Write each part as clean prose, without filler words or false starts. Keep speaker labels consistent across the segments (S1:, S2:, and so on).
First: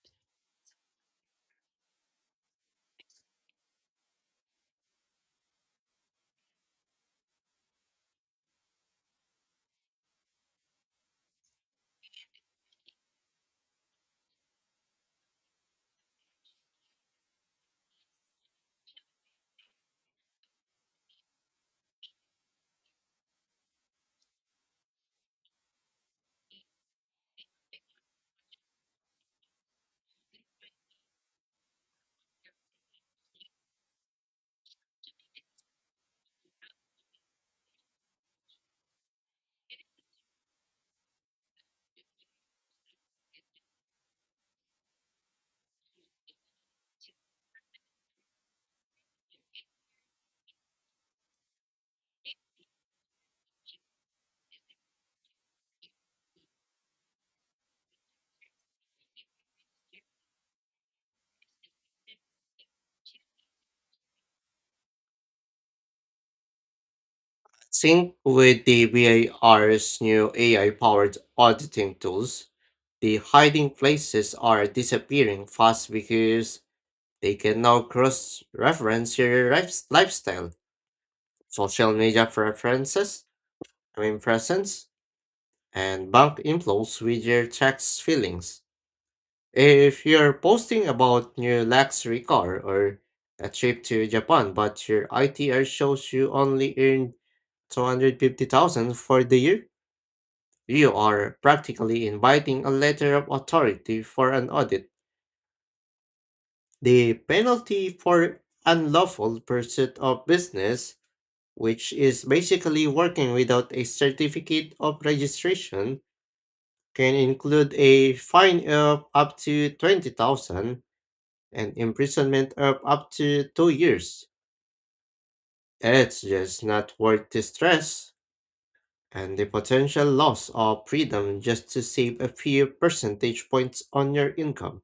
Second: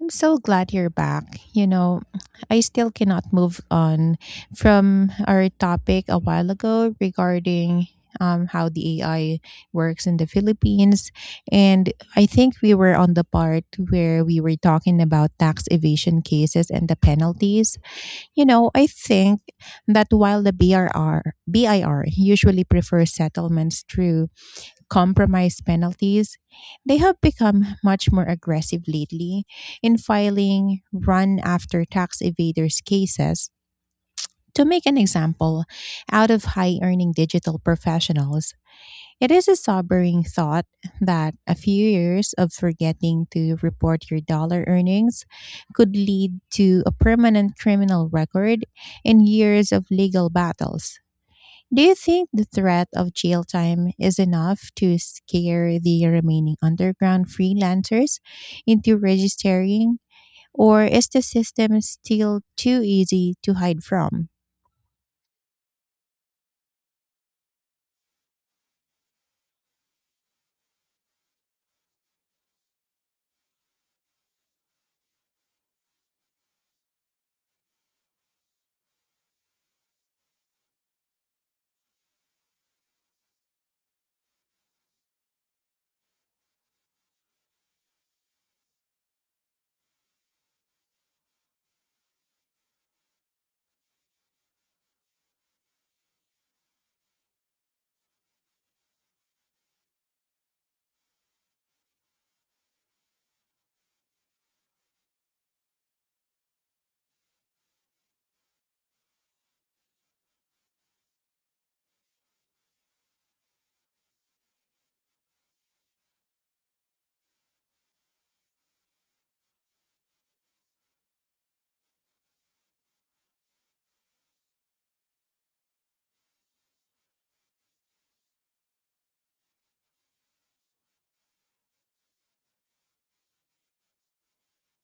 S1: I'm so glad you're back. I still cannot move on from our topic a while ago regarding how the AI works in the Philippines. And I think we were on the part where we were talking about tax evasion cases and the penalties. I think that while the BIR usually prefers settlements through compromise penalties, they have become much more aggressive lately in filing run after tax evaders cases to make an example out of high earning digital professionals. It is a sobering thought that a few years of forgetting to report your dollar earnings could lead to a permanent criminal record and years of legal battles. Do you think the threat of jail time is enough to scare the remaining underground freelancers into registering, or is the system still too easy to hide from?
S2: Sync with the VAR's new AI powered auditing tools. The hiding places are disappearing fast because they can now cross reference your lifestyle, social media preferences, I mean presence, and bank inflows with your tax filings. If you're posting about new luxury car or a trip to Japan, but your ITR shows you only earned 250,000 for the year, you are practically inviting a letter of authority for an audit. The penalty for unlawful pursuit of business, which is basically working without a certificate of registration, can include a fine of up to 20,000 and imprisonment of up to 2 years. It's just not worth the stress and the potential loss of freedom just to save a few percentage points on your income.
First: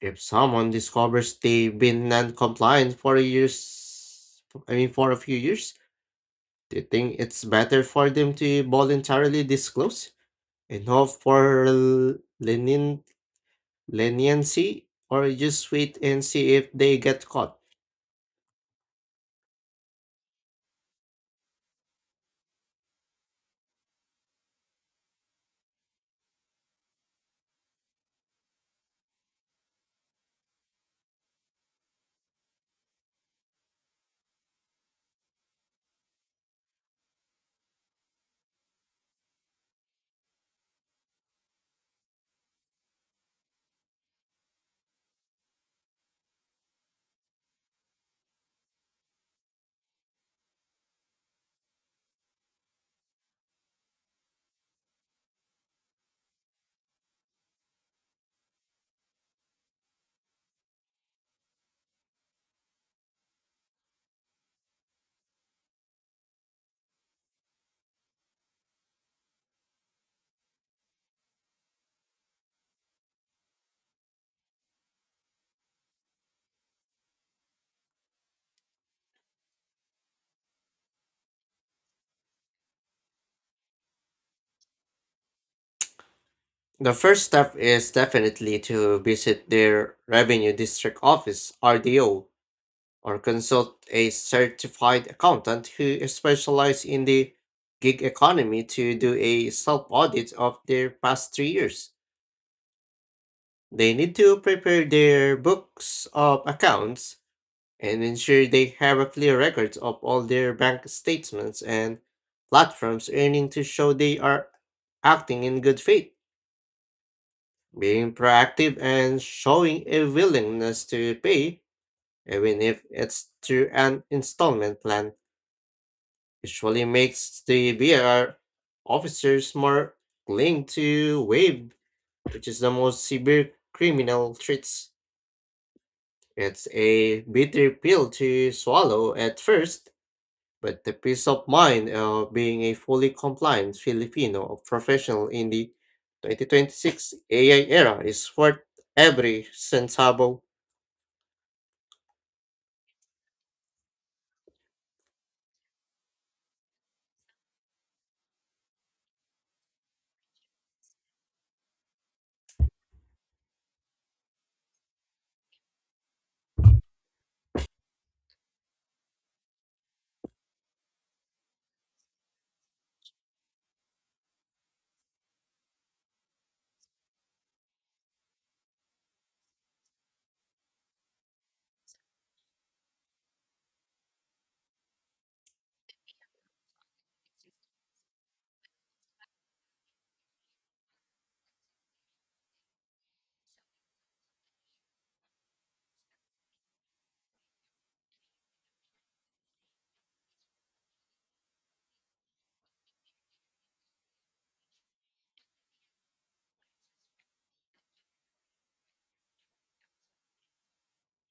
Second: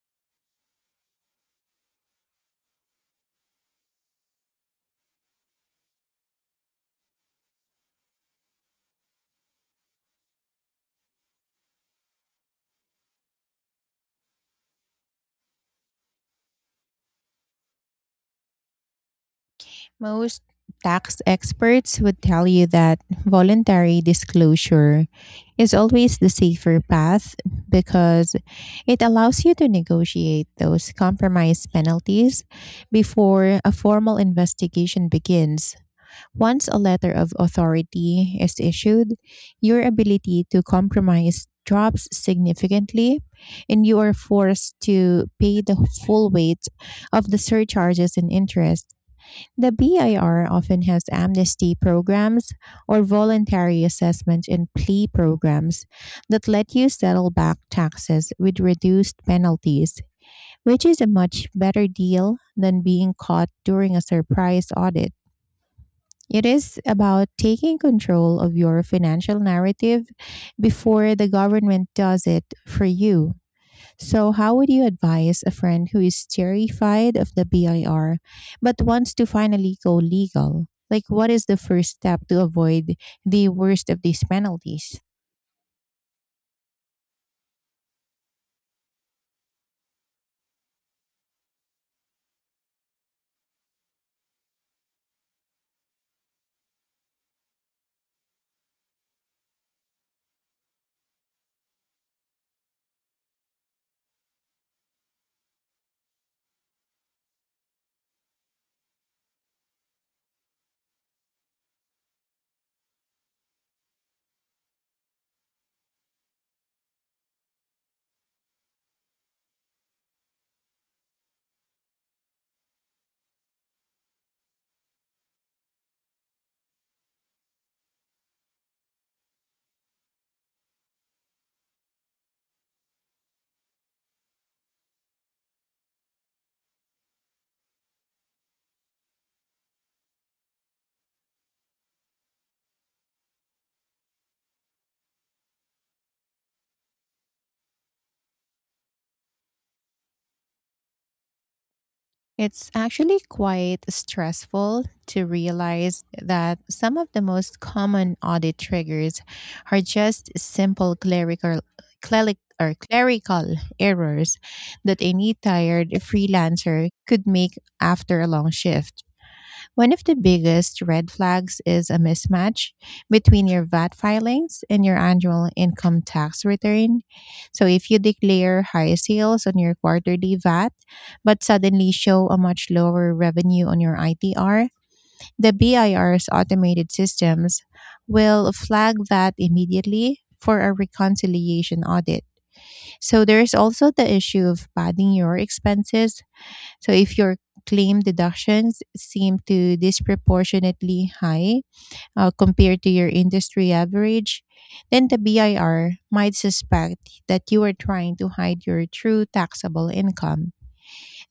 S2: If someone discovers they've been non-compliant for a years, I mean for a few years, they think it's better for them to voluntarily disclose and hope for lenient, leniency or just wait and see if they get caught.
S1: Most tax experts would tell you that voluntary disclosure is always the safer path because it allows you to negotiate those compromise penalties before a formal investigation begins. Once a letter of authority is issued, your ability to compromise drops significantly, and you are forced to pay the full weight of the surcharges and interest. The BIR often has amnesty programs or voluntary assessment and plea programs that let you settle back taxes with reduced penalties, which is a much better deal than being caught during a surprise audit. It is about taking control of your financial narrative before the government does it for you. So, how would you advise a friend who is terrified of the BIR but wants to finally go legal? Like, what is the first step to avoid the worst of these penalties?
S2: The first step is definitely to visit their Revenue District Office, RDO, or consult a certified accountant who specializes in the gig economy to do a self audit of their past 3 years. They need to prepare their books of accounts and ensure they have a clear record of all their bank statements and platforms earning to show they are acting in good faith. Being proactive and showing a willingness to pay, even if it's through an installment plan, usually makes the BR officers more willing to waive, which is the most severe criminal treats. It's a bitter pill to swallow at first, but the peace of mind of being a fully compliant Filipino professional in the 2026 AI era is worth every centavo.
S1: It's actually quite stressful to realize that some of the most common audit triggers are just simple clerical, cleric, or clerical errors that any tired freelancer could make after a long shift. One of the biggest red flags is a mismatch between your VAT filings and your annual income tax return. So, if you declare high sales on your quarterly VAT, but suddenly show a much lower revenue on your ITR, the BIR's automated systems will flag that immediately for a reconciliation audit. So, there is also the issue of padding your expenses. So if your claim deductions seem to disproportionately high compared to your industry average, then the BIR might suspect that you are trying to hide your true taxable income.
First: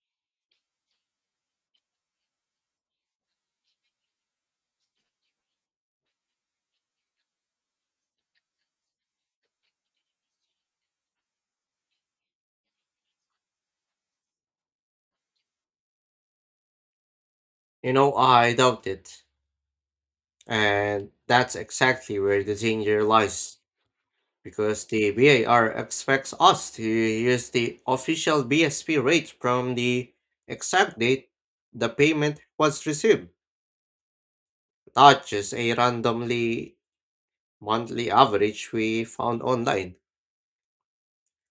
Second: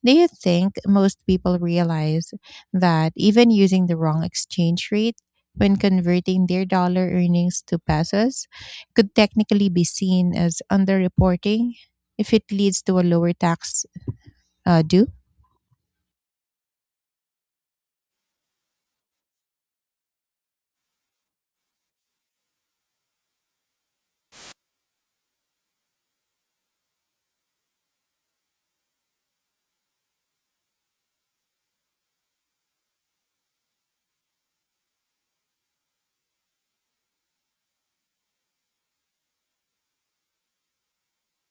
S1: Do you think most people realize that even using the wrong exchange rate when converting their dollar earnings to pesos could technically be seen as underreporting if it leads to a lower tax due?
S2: I doubt it. And that's exactly where the danger lies, because the VAR expects us to use the official BSP rate from the exact date the payment was received, not just a randomly monthly average we found online.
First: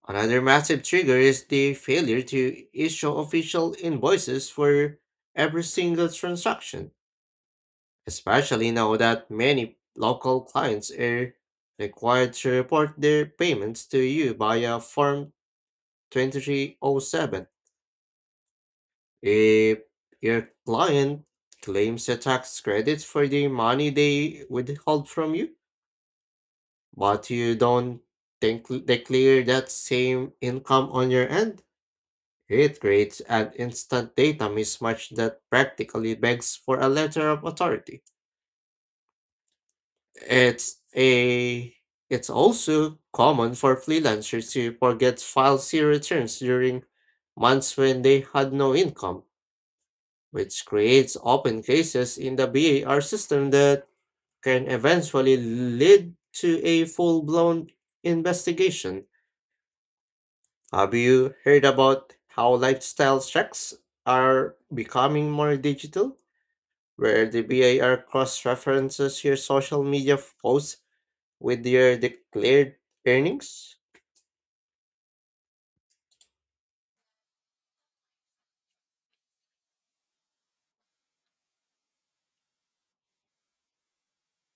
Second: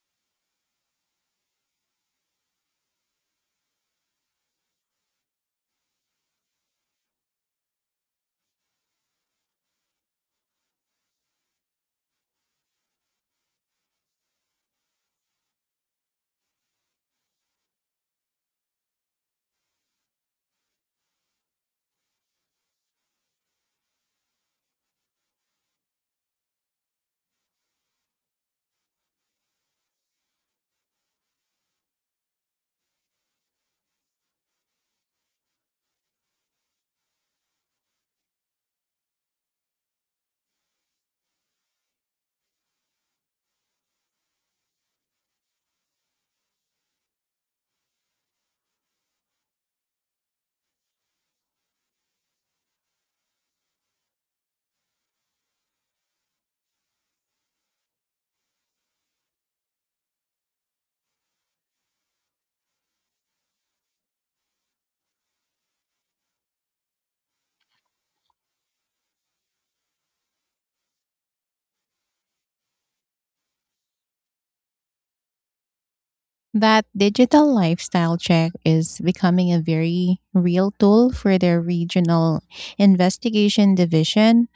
S2: Another massive trigger is the failure to issue official invoices for every single transaction, especially now that many local clients are required to report their payments to you via Form 2307. If your client claims a tax credit for the money they withhold from you, but you don't declare that same income on your end, it creates an instant data mismatch that practically begs for a letter of authority. It's a it's also common for freelancers to forget file C returns during months when they had no income, which creates open cases in the BAR system that can eventually lead to a full-blown investigation. Have you heard about how lifestyle checks are becoming more digital, where the BAR cross-references your social media posts with your declared earnings?
S1: That digital lifestyle check is becoming a very real tool for the regional investigation division,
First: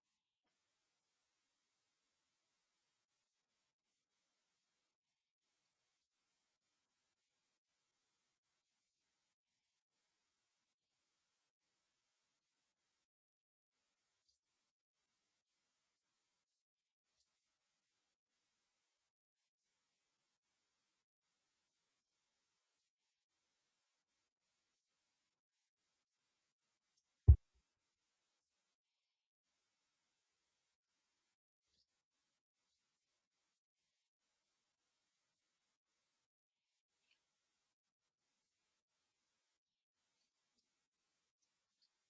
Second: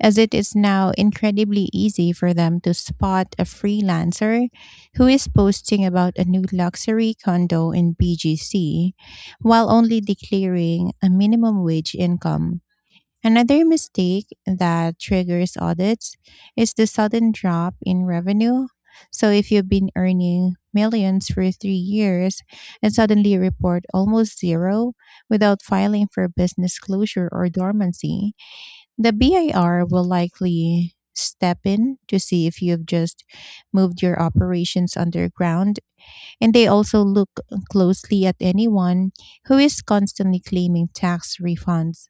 S1: as it is now incredibly easy for them to spot a freelancer who is posting about a new luxury condo in BGC while only declaring a minimum wage income. Another mistake that triggers audits is the sudden drop in revenue. So, if you've been earning millions for 3 years and suddenly report almost zero without filing for business closure or dormancy, the BIR will likely step in to see if you've just moved your operations underground. And they also look closely at anyone who is constantly claiming tax refunds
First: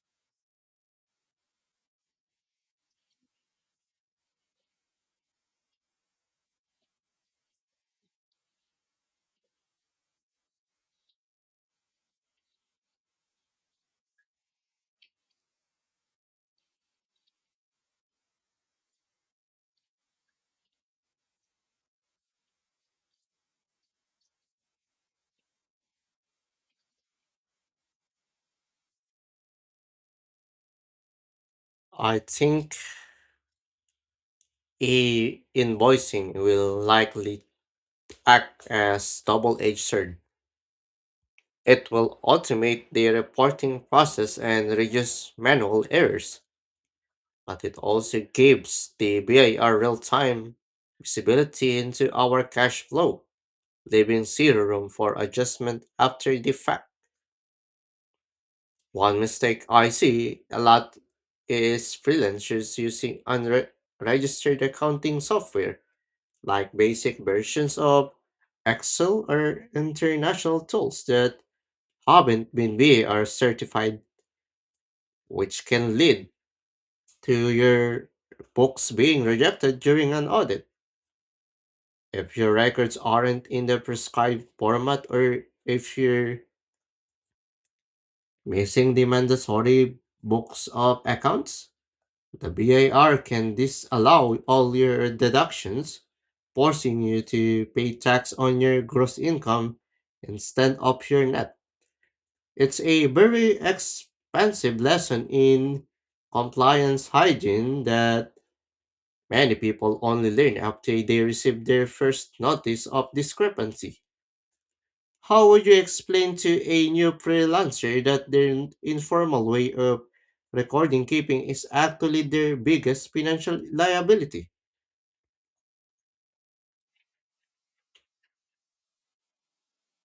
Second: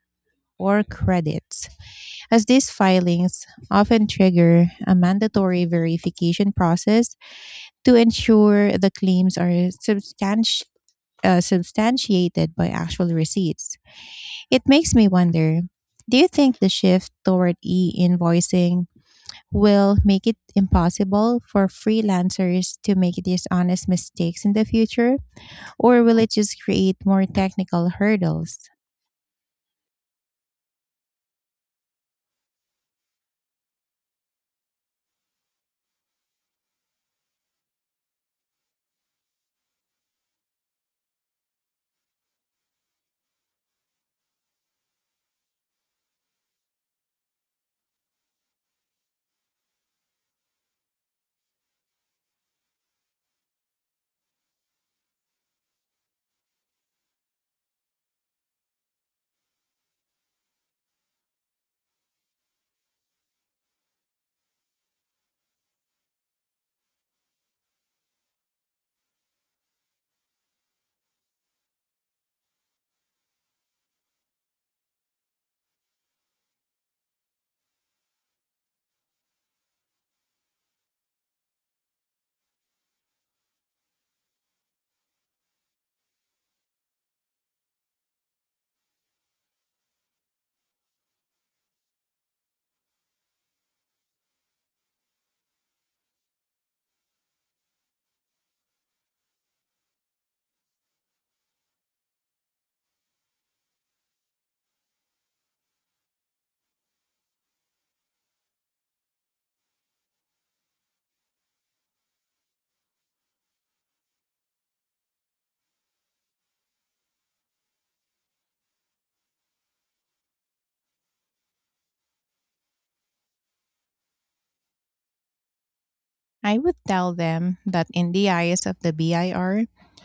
S1: or credits, as these filings often trigger a mandatory verification process to ensure the claims are substantiated by actual receipts. It makes me wonder, do you think the shift toward e invoicing will make it impossible for freelancers to make dishonest mistakes in the future, or will it just create more technical hurdles?
S2: I think e-invoicing will likely act as double-edged sword. It will automate the reporting process and reduce manual errors, but it also gives the BIR real-time visibility into our cash flow, leaving zero room for adjustment after the fact. One mistake I see a lot is freelancers using unregistered accounting software, like basic versions of Excel or international tools that haven't been VAR certified, which can lead to your books being rejected during an audit. If your records aren't in the prescribed format or if you're missing the mandatory books of accounts, the BAR can disallow all your deductions, forcing you to pay tax on your gross income instead of your net. It's a very expensive lesson in compliance hygiene that many people only learn after they receive their first notice of discrepancy. How would you explain to a new freelancer that their informal way of recording keeping is actually their biggest financial liability?
S1: I would tell them that in the eyes of the BIR,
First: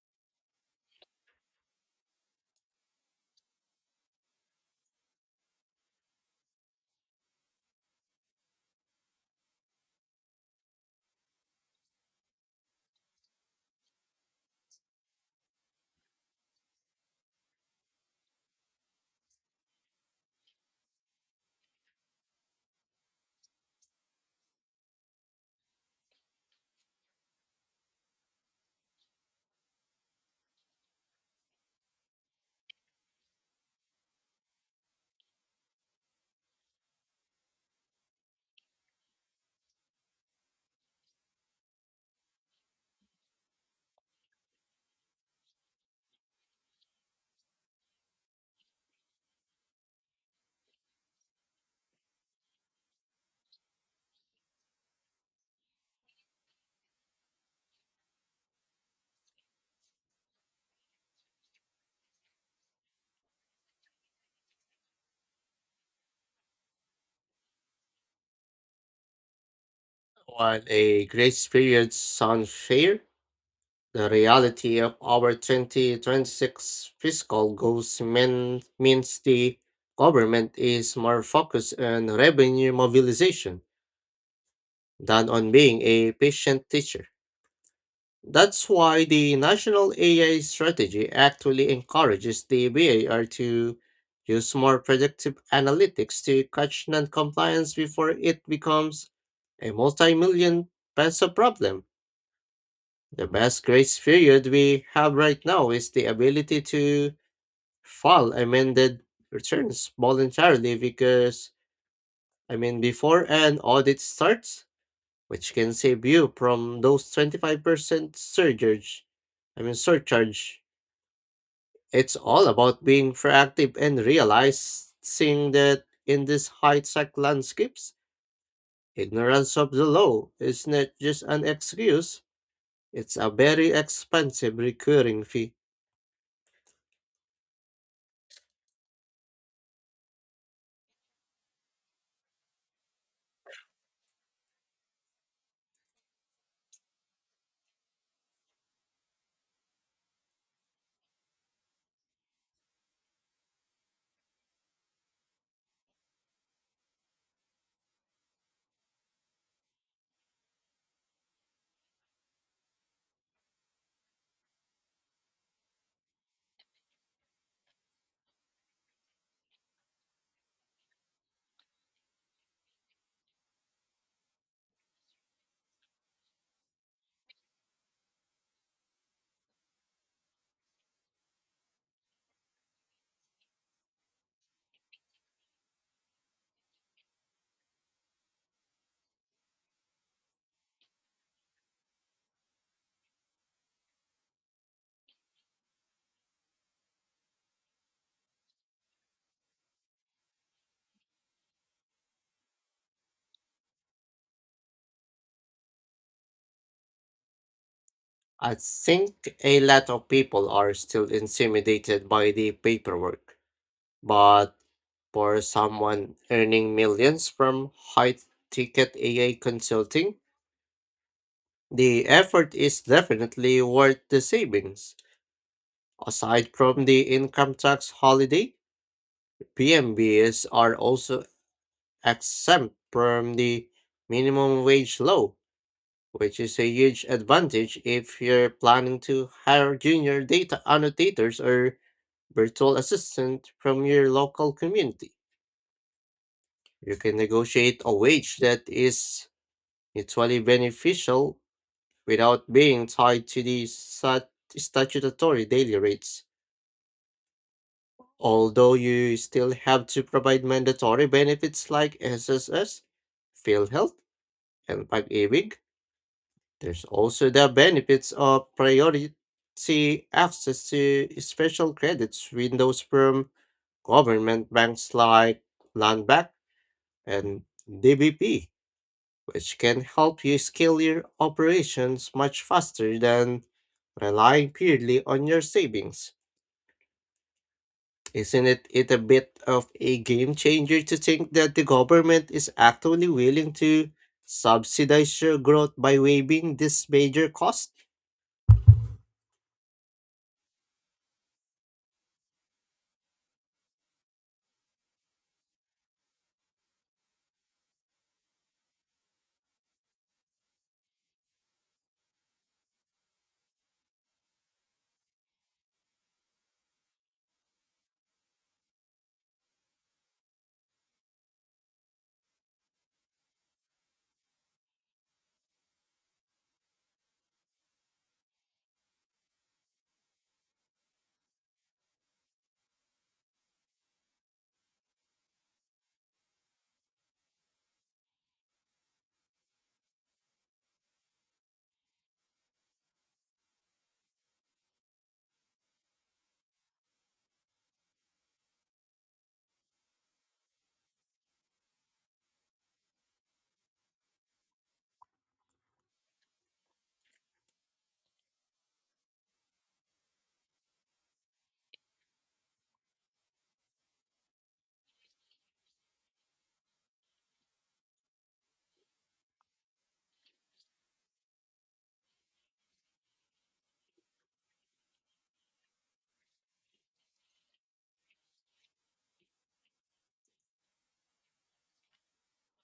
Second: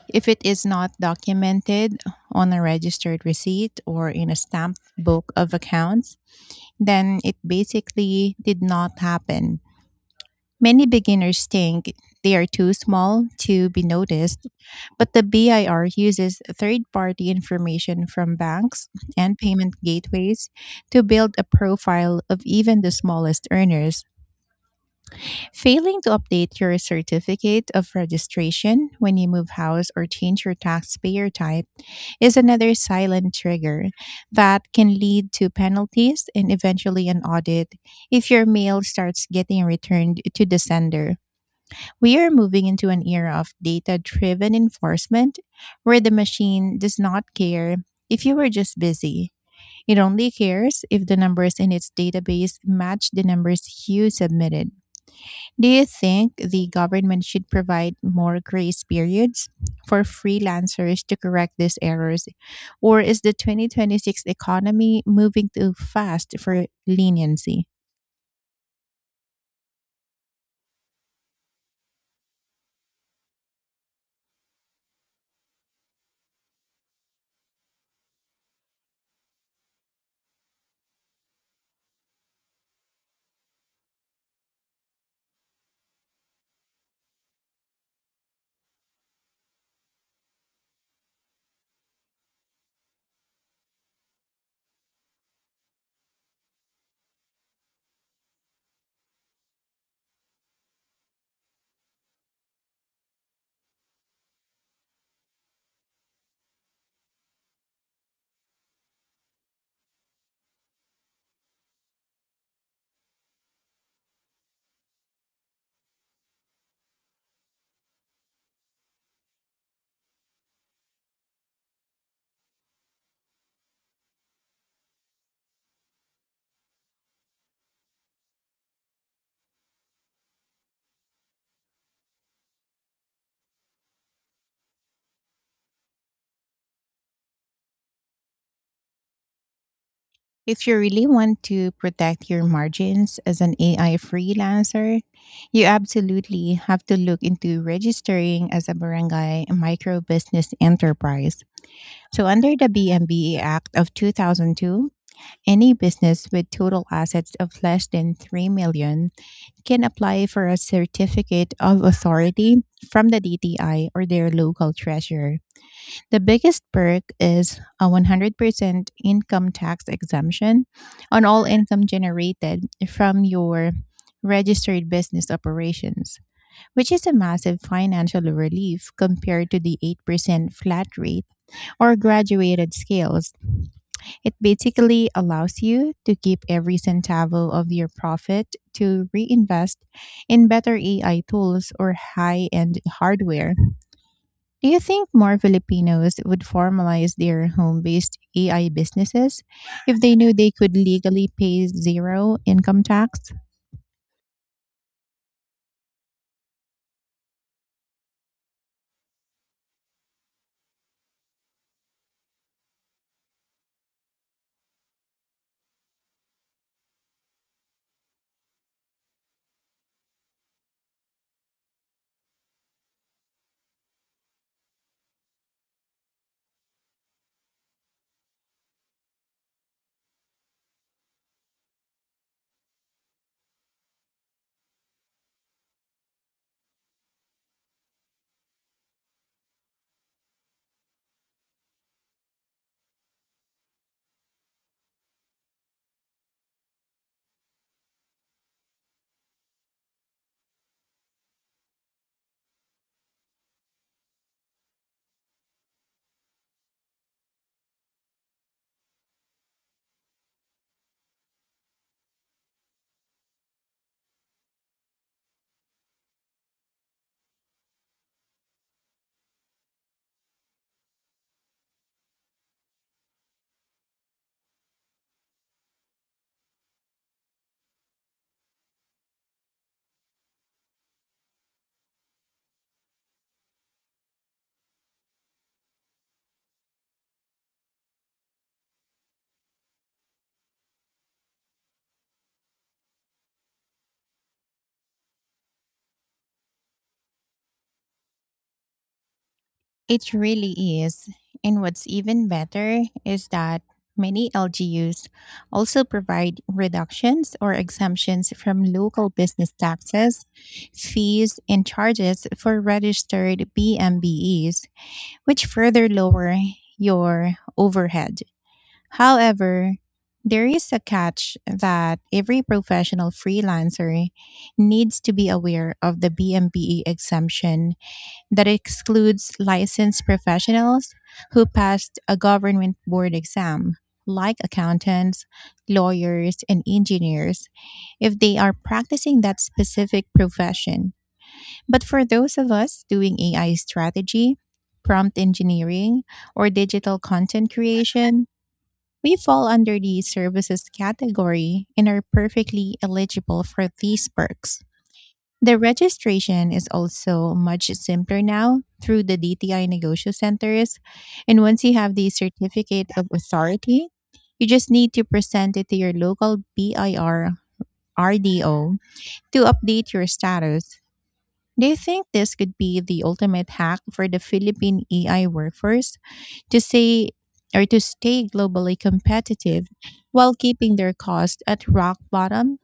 S1: if it is not documented on a registered receipt or in a stamped book of accounts, then it basically did not happen. Many beginners think they are too small to be noticed, but the BIR uses third party information from banks and payment gateways to build a profile of even the smallest earners. Failing to update your certificate of registration when you move house or change your taxpayer type is another silent trigger that can lead to penalties and eventually an audit if your mail starts getting returned to the sender. We are moving into an era of data driven enforcement where the machine does not care if you were just busy. It only cares if the numbers in its database match the numbers you submitted. Do you think the government should provide more grace periods for freelancers to correct these errors? Or is the 2026 economy moving too fast for leniency?
S2: While a great experience sounds fair, the reality of our 2026 fiscal goals means the government is more focused on revenue mobilization than on being a patient teacher. That's why the National AI Strategy actually encourages the BAR to use more predictive analytics to catch non-compliance before it becomes a multi-million peso problem. The best grace period we have right now is the ability to file amended returns voluntarily, because I mean before an audit starts, which can save you from those 25% surcharge. I mean surcharge. It's all about being proactive and realizing that in these high tech landscapes, ignorance of the law is not just an excuse, it's a very expensive recurring fee.
S1: If you really want to protect your margins as an AI freelancer, you absolutely have to look into registering as a barangay micro business enterprise. So, under the BMBE Act of 2002, any business with total assets of less than 3 million can apply for a certificate of authority from the DTI or their local treasurer. The biggest perk is a 100% income tax exemption on all income generated from your registered business operations, which is a massive financial relief compared to the 8% flat rate or graduated scales. It basically allows you to keep every centavo of your profit to reinvest in better AI tools or high end hardware. Do you think more Filipinos would formalize their home based AI businesses if they knew they could legally pay zero income tax?
S2: I think a lot of people are still intimidated by the paperwork, but for someone earning millions from high ticket AI consulting, the effort is definitely worth the savings. Aside from the income tax holiday, PMBs are also exempt from the minimum wage law, which is a huge advantage if you're planning to hire junior data annotators or virtual assistant from your local community. You can negotiate a wage that is mutually beneficial without being tied to the statutory daily rates. Although you still have to provide mandatory benefits like SSS, PhilHealth, and pag-ibig, there's also the benefits of priority access to special credits windows from government banks like Land Bank and DBP, which can help you scale your operations much faster than relying purely on your savings. Isn't it a bit of a game changer to think that the government is actually willing to subsidize your growth by waiving this major cost?
S1: It really is. And what's even better is that many LGUs also provide reductions or exemptions from local business taxes, fees, and charges for registered BMBEs, which further lower your overhead. However, there is a catch that every professional freelancer needs to be aware of: the BMBE exemption that excludes licensed professionals who passed a government board exam, like accountants, lawyers, and engineers, if they are practicing that specific profession. But for those of us doing AI strategy, prompt engineering, or digital content creation, we fall under the services category and are perfectly eligible for these perks. The registration is also much simpler now through the DTI Negosyo Centers. And once you have the certificate of authority, you just need to present it to your local BIR RDO to update your status. Do you think this could be the ultimate hack for the Philippine EI workforce to say or to stay globally competitive while keeping their cost at rock bottom?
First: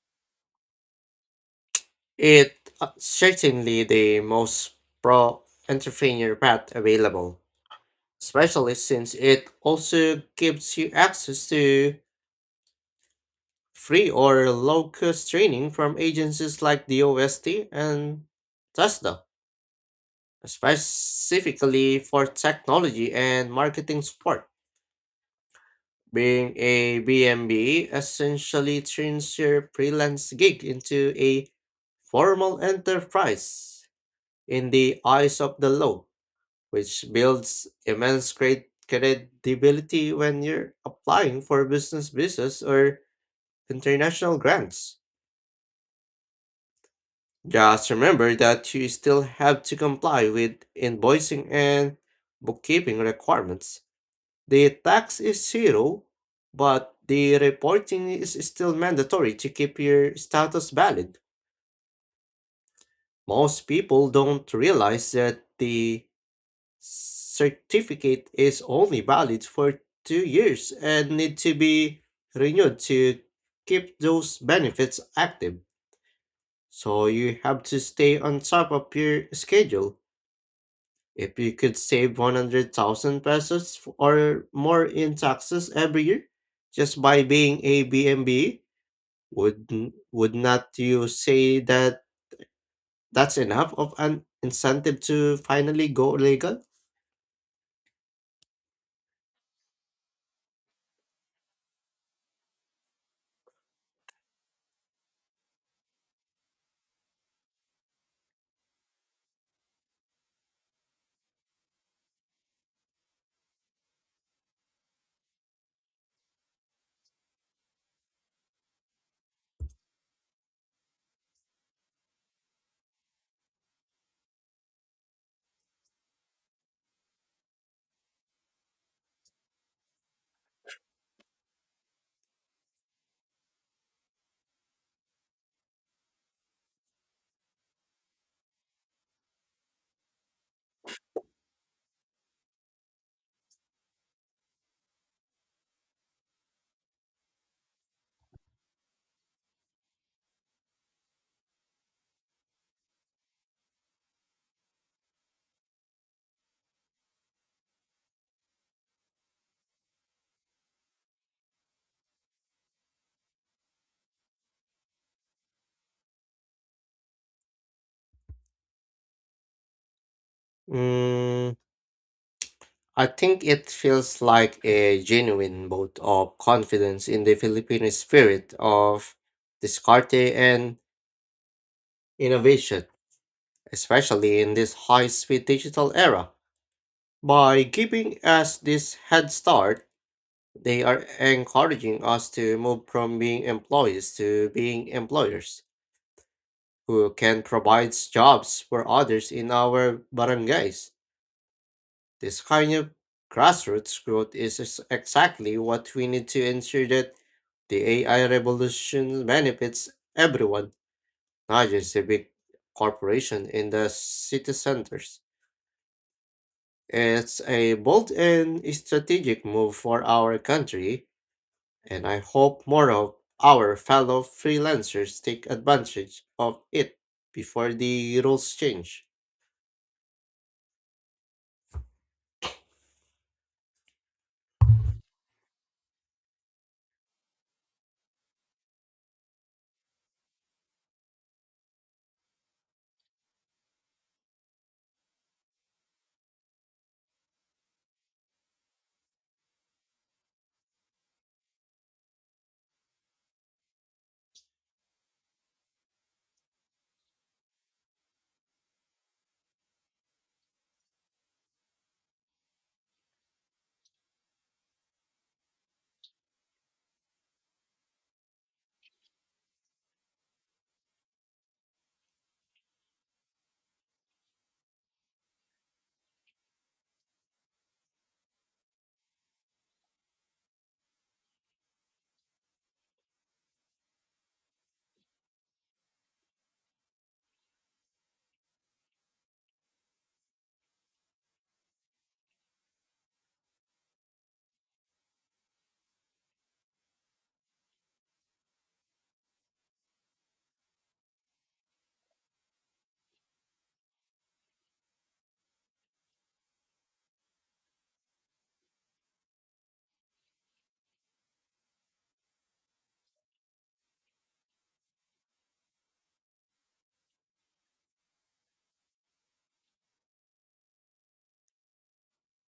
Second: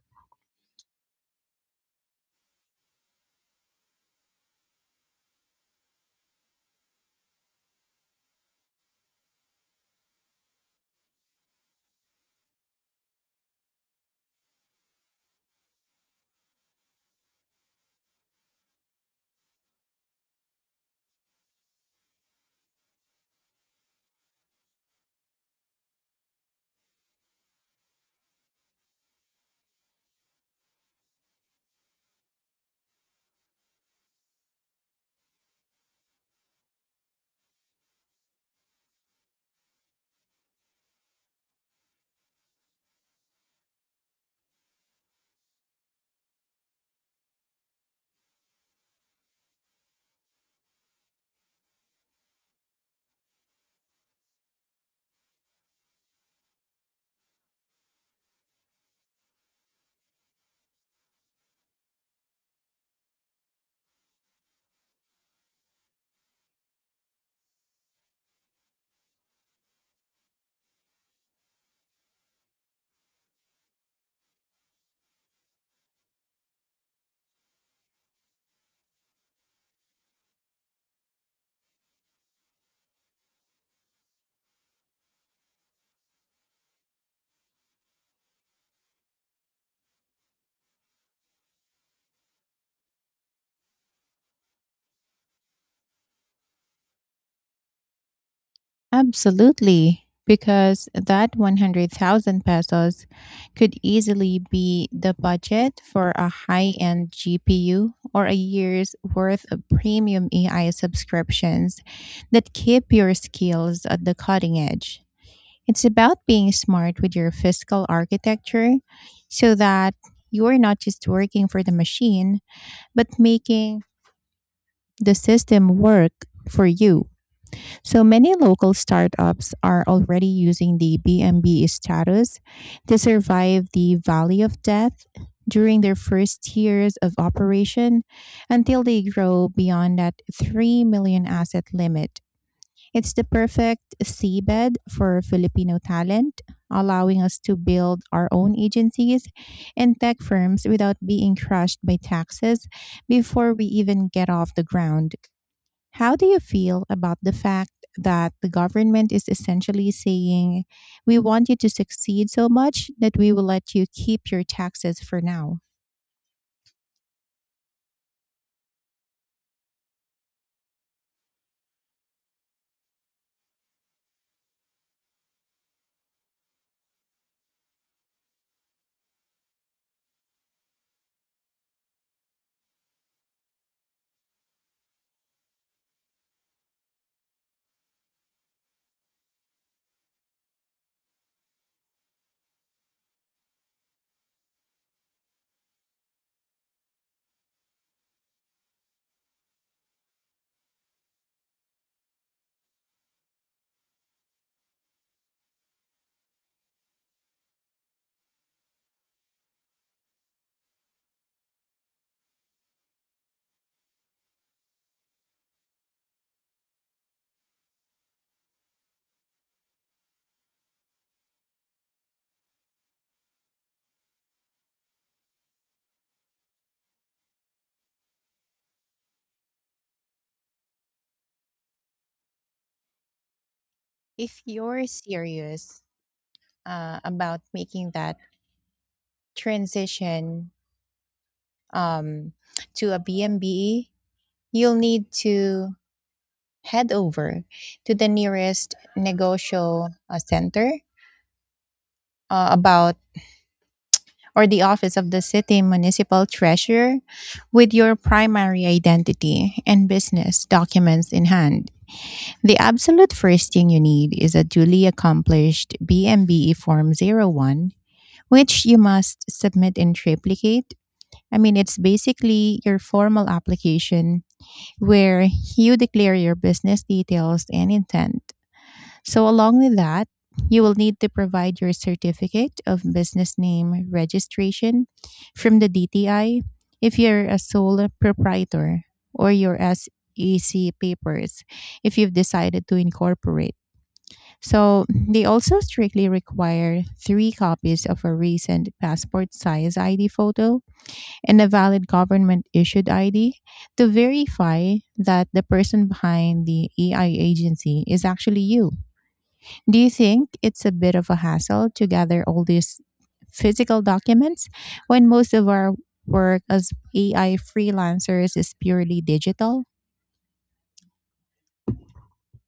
S2: It certainly the most pro entrepreneur path available, especially since it also gives you access to free or low cost training from agencies like the OST and Tesla, specifically for technology and marketing support. Being a BMB essentially turns your freelance gig into a formal enterprise in the eyes of the law, which builds immense credibility when you're applying for business visas or international grants. Just remember that you still have to comply with invoicing and bookkeeping requirements. The tax is zero, but the reporting is still mandatory to keep your status valid. Most people don't realize that the certificate is only valid for 2 years and need to be renewed to keep those benefits active. So you have to stay on top of your schedule. If you could save 100,000 pesos or more in taxes every year just by being a BMB, would not you say that that's enough of an incentive to finally go legal?
S1: Absolutely, because that 100,000 pesos could easily be the budget for a high-end GPU or a year's worth of premium AI subscriptions that keep your skills at the cutting edge. It's about being smart with your fiscal architecture so that you're not just working for the machine, but making the system work for you. So many local startups are already using the BMB status to survive the valley of death during their first years of operation until they grow beyond that 3 million asset limit. It's the perfect seabed for Filipino talent, allowing us to build our own agencies and tech firms without being crushed by taxes before we even get off the ground. How do you feel about the fact that the government is essentially saying, "We want you to succeed so much that we will let you keep your taxes for now"?
S2: Mm, I think it feels like a genuine vote of confidence in the Filipino spirit of Descarte and innovation, especially in this high-speed digital era. By giving us this head start, they are encouraging us to move from being employees to being employers who can provide jobs for others in our barangays. This kind of grassroots growth is exactly what we need to ensure that the AI revolution benefits everyone, not just the big corporation in the city centers. It's a bold and strategic move for our country, and I hope more of our fellow freelancers take advantage of it before the rules change.
S1: If you're serious about making that transition um, to a BMBE, you'll need to head over to the nearest negotiable center, about or the office of the city municipal treasurer with your primary identity and business documents in hand. The absolute first thing you need is a duly accomplished BMBE Form 01, which you must submit in triplicate. I mean, it's basically your formal application where you declare your business details and intent. So, along with that, you will need to provide your certificate of business name registration from the DTI if you're a sole proprietor, or your SEC papers if you've decided to incorporate. So, they also strictly require three copies of a recent passport size ID photo and a valid government issued ID to verify that the person behind the EI agency is actually you. Do you think it's a bit of a hassle to gather all these physical documents when most of our work as AI freelancers is purely digital?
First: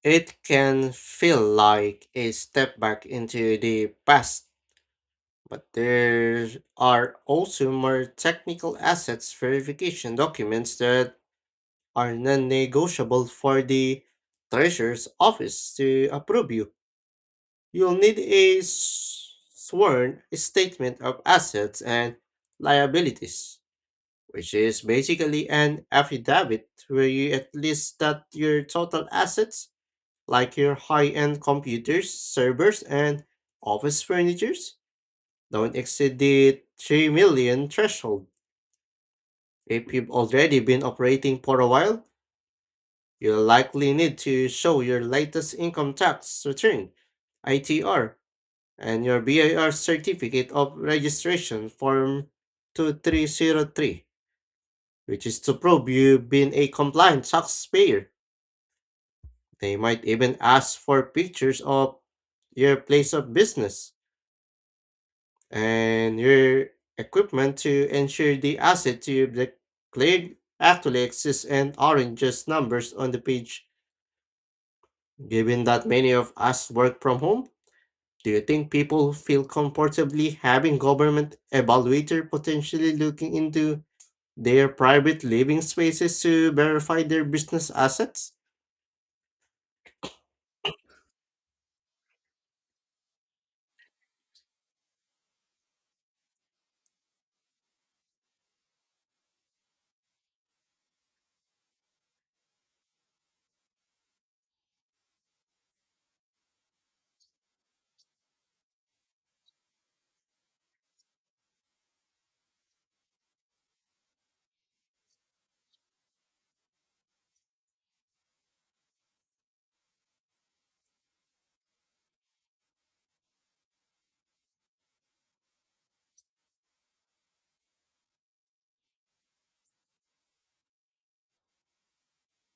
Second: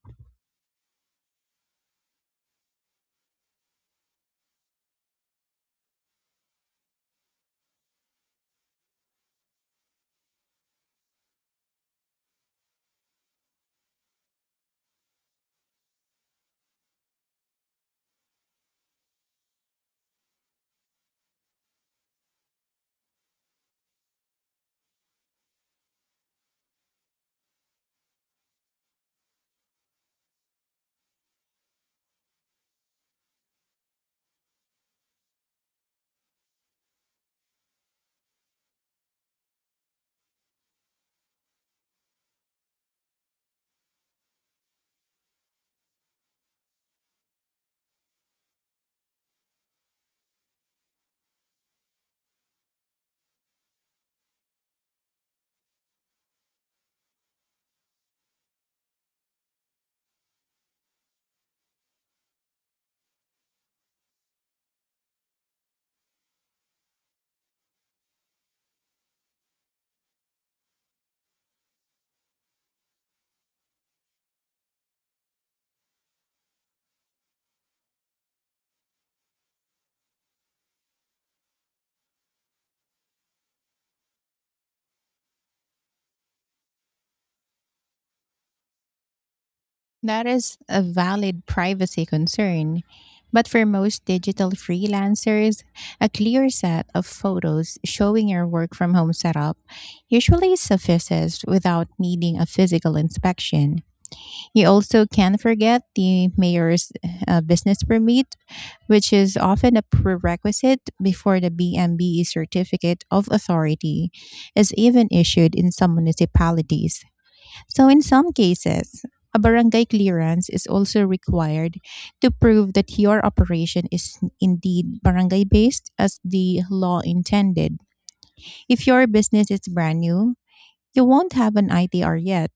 S2: It can feel like a step back into the past, but there are also more technical assets verification documents that are non negotiable for the Treasurer's office to approve you. You'll need a sworn statement of assets and liabilities, which is basically an affidavit where you at least that your total assets, like your high end computers, servers, and office furnitures, don't exceed the 3 million threshold. If you've already been operating for a while, you'll likely need to show your latest income tax return, ITR, and your BIR certificate of registration form 2303, which is to probe you've been a compliant taxpayer. They might even ask for pictures of your place of business and your equipment to ensure the asset you've declared actually exists and aren't just numbers on the page. Given that many of us work from home, do you think people feel comfortably having government evaluator potentially looking into their private living spaces to verify their business assets?
S1: That is a valid privacy concern. But for most digital freelancers, a clear set of photos showing your work from home setup usually suffices without needing a physical inspection. You also can't forget the mayor's business permit, which is often a prerequisite before the BMBE certificate of authority is even issued in some municipalities. So, in some cases, a barangay clearance is also required to prove that your operation is indeed barangay based as the law intended. If your business is brand new, you won't have an ITR yet.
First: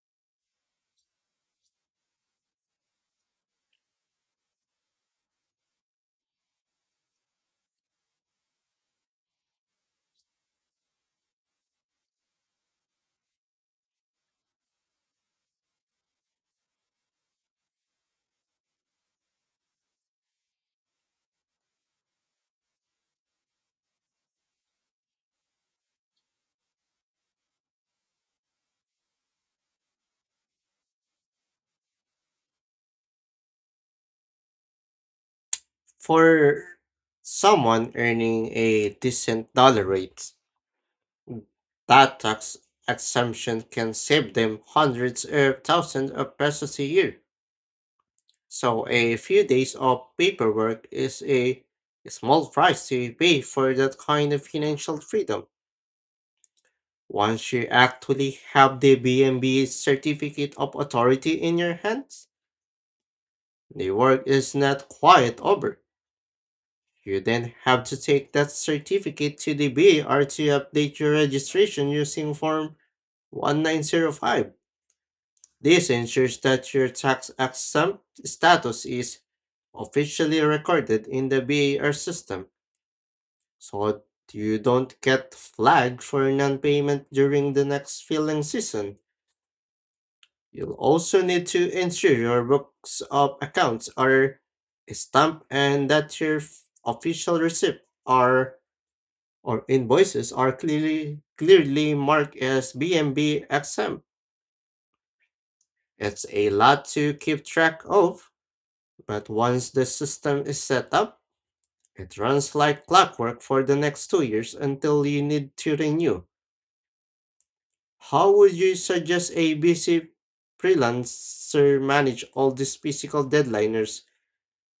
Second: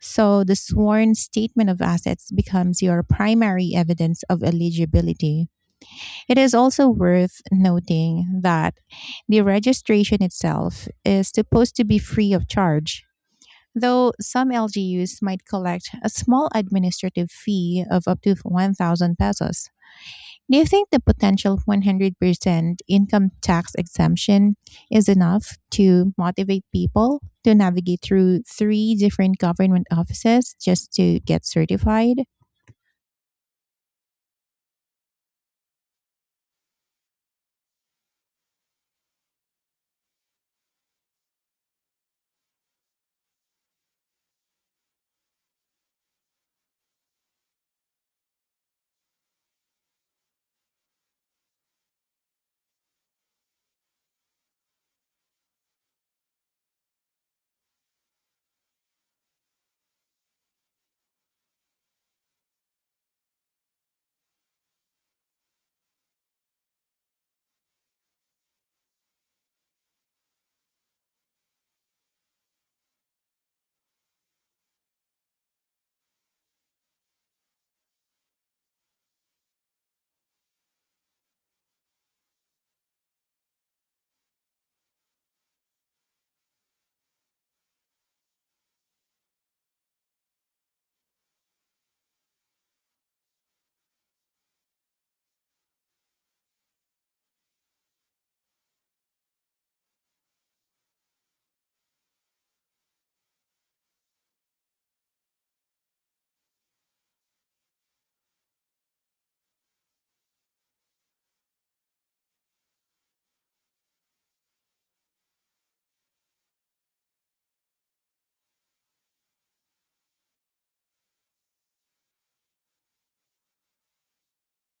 S1: So, the sworn statement of assets becomes your primary evidence of eligibility. It is also worth noting that the registration itself is supposed to be free of charge, though some LGUs might collect a small administrative fee of up to 1,000 pesos. Do you think the potential 100% income tax exemption is enough to motivate people to navigate through three different government offices just to get certified?
S2: For someone earning a decent dollar rate, that tax exemption can save them hundreds of thousands of pesos a year. So a few days of paperwork is a small price to pay for that kind of financial freedom. Once you actually have the BNB certificate of authority in your hands, the work is not quite over. You then have to take that certificate to the BR to update your registration using Form 1905. This ensures that your tax exempt status is officially recorded in the BAR system, so you don't get flagged for non payment during the next filing season. You'll also need to ensure your books of accounts are stamped and that your official receipts are or invoices are clearly marked as BMB exempt. It's a lot to keep track of, but once the system is set up, it runs like clockwork for the next 2 years until you need to renew. How would you suggest a busy freelancer manage all these physical deadliners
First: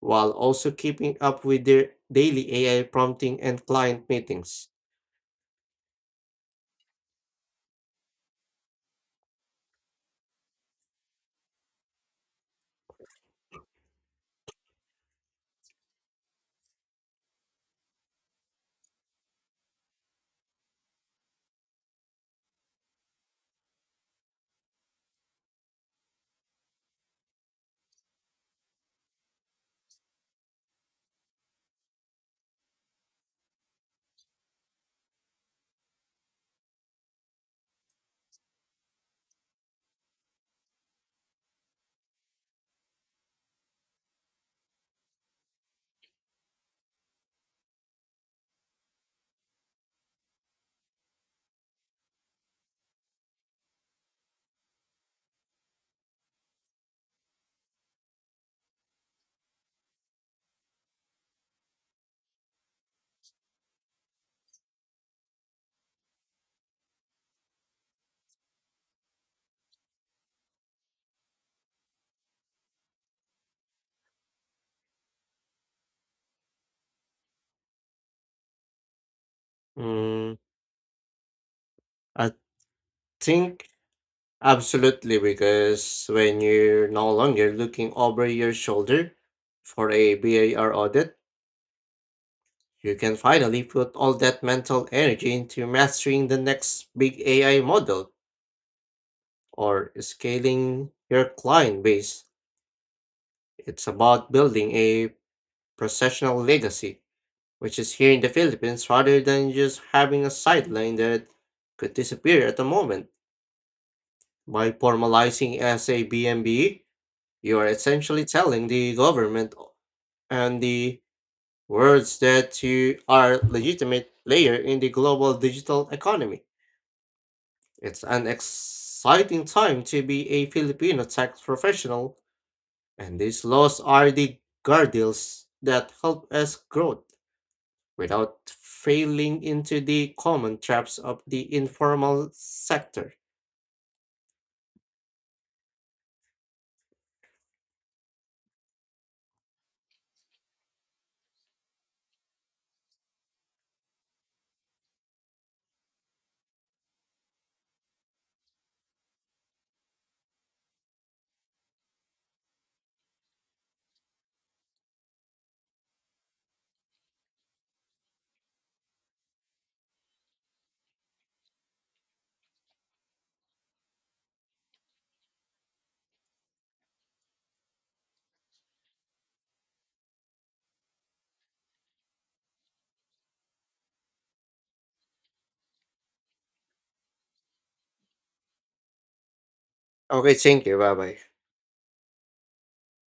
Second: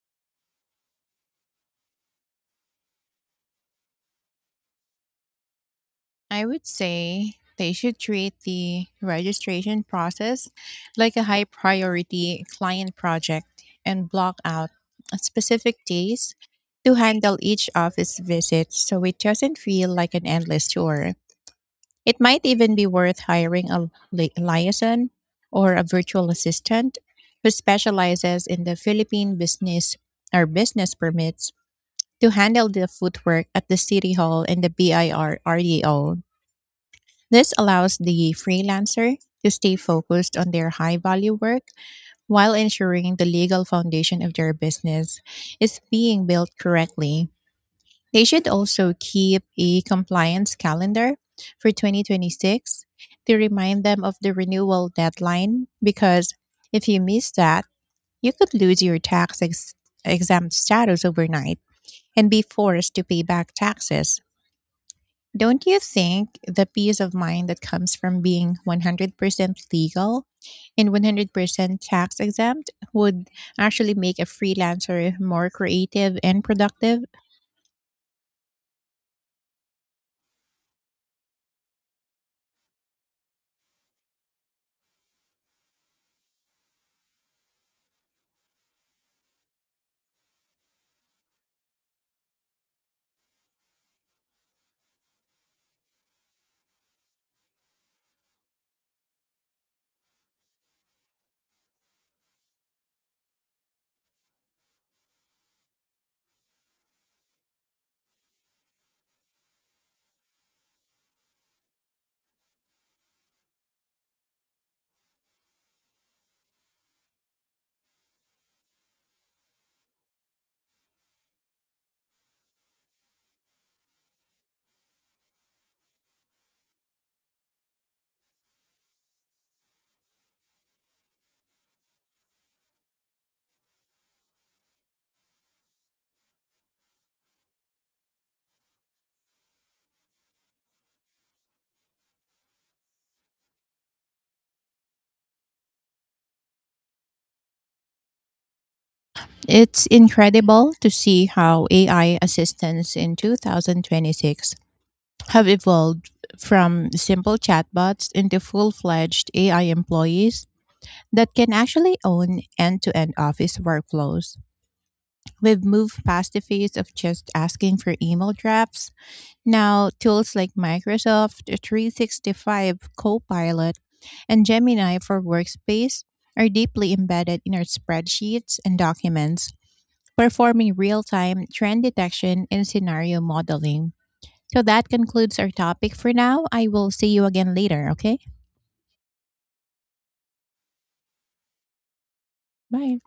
S2: while also keeping up with their daily AI prompting and client meetings?
S1: I would say they should treat the registration process like a high priority client project and block out specific days to handle each office visit so it doesn't feel like an endless tour. It might even be worth hiring a liaison or a virtual assistant who specializes in the Philippine business or business permits to handle the footwork at the City Hall and the BIR. This allows the freelancer to stay focused on their high value work while ensuring the legal foundation of their business is being built correctly. They should also keep a compliance calendar for 2026 to remind them of the renewal deadline, because if you miss that, you could lose your tax exempt status overnight and be forced to pay back taxes. Don't you think the peace of mind that comes from being 100% legal and 100% tax exempt would actually make a freelancer more creative and productive?
S2: Mm, I think, absolutely, because when you're no longer looking over your shoulder for a VAR audit, you can finally put all that mental energy into mastering the next big AI model or scaling your client base. It's about building a professional legacy, which is here in the Philippines rather than just having a sideline that could disappear at the moment. By formalizing as a BMB, you are essentially telling the government and the words that you are legitimate player in the global digital economy. It's an exciting time to be a Filipino tech professional, and these laws are the guardrails that help us grow without falling into the common traps of the informal sector.
S1: It's incredible to see how AI assistants in 2026 have evolved from simple chatbots into full fledged AI employees that can actually own end to end office workflows. We've moved past the phase of just asking for email drafts. Now, tools like Microsoft 365 Copilot and Gemini for Workspace are deeply embedded in our spreadsheets and documents, performing real time trend detection and scenario modeling. So that concludes our topic for now. I will see you again later, okay?
S2: Okay, thank you. Bye bye.
S1: Bye.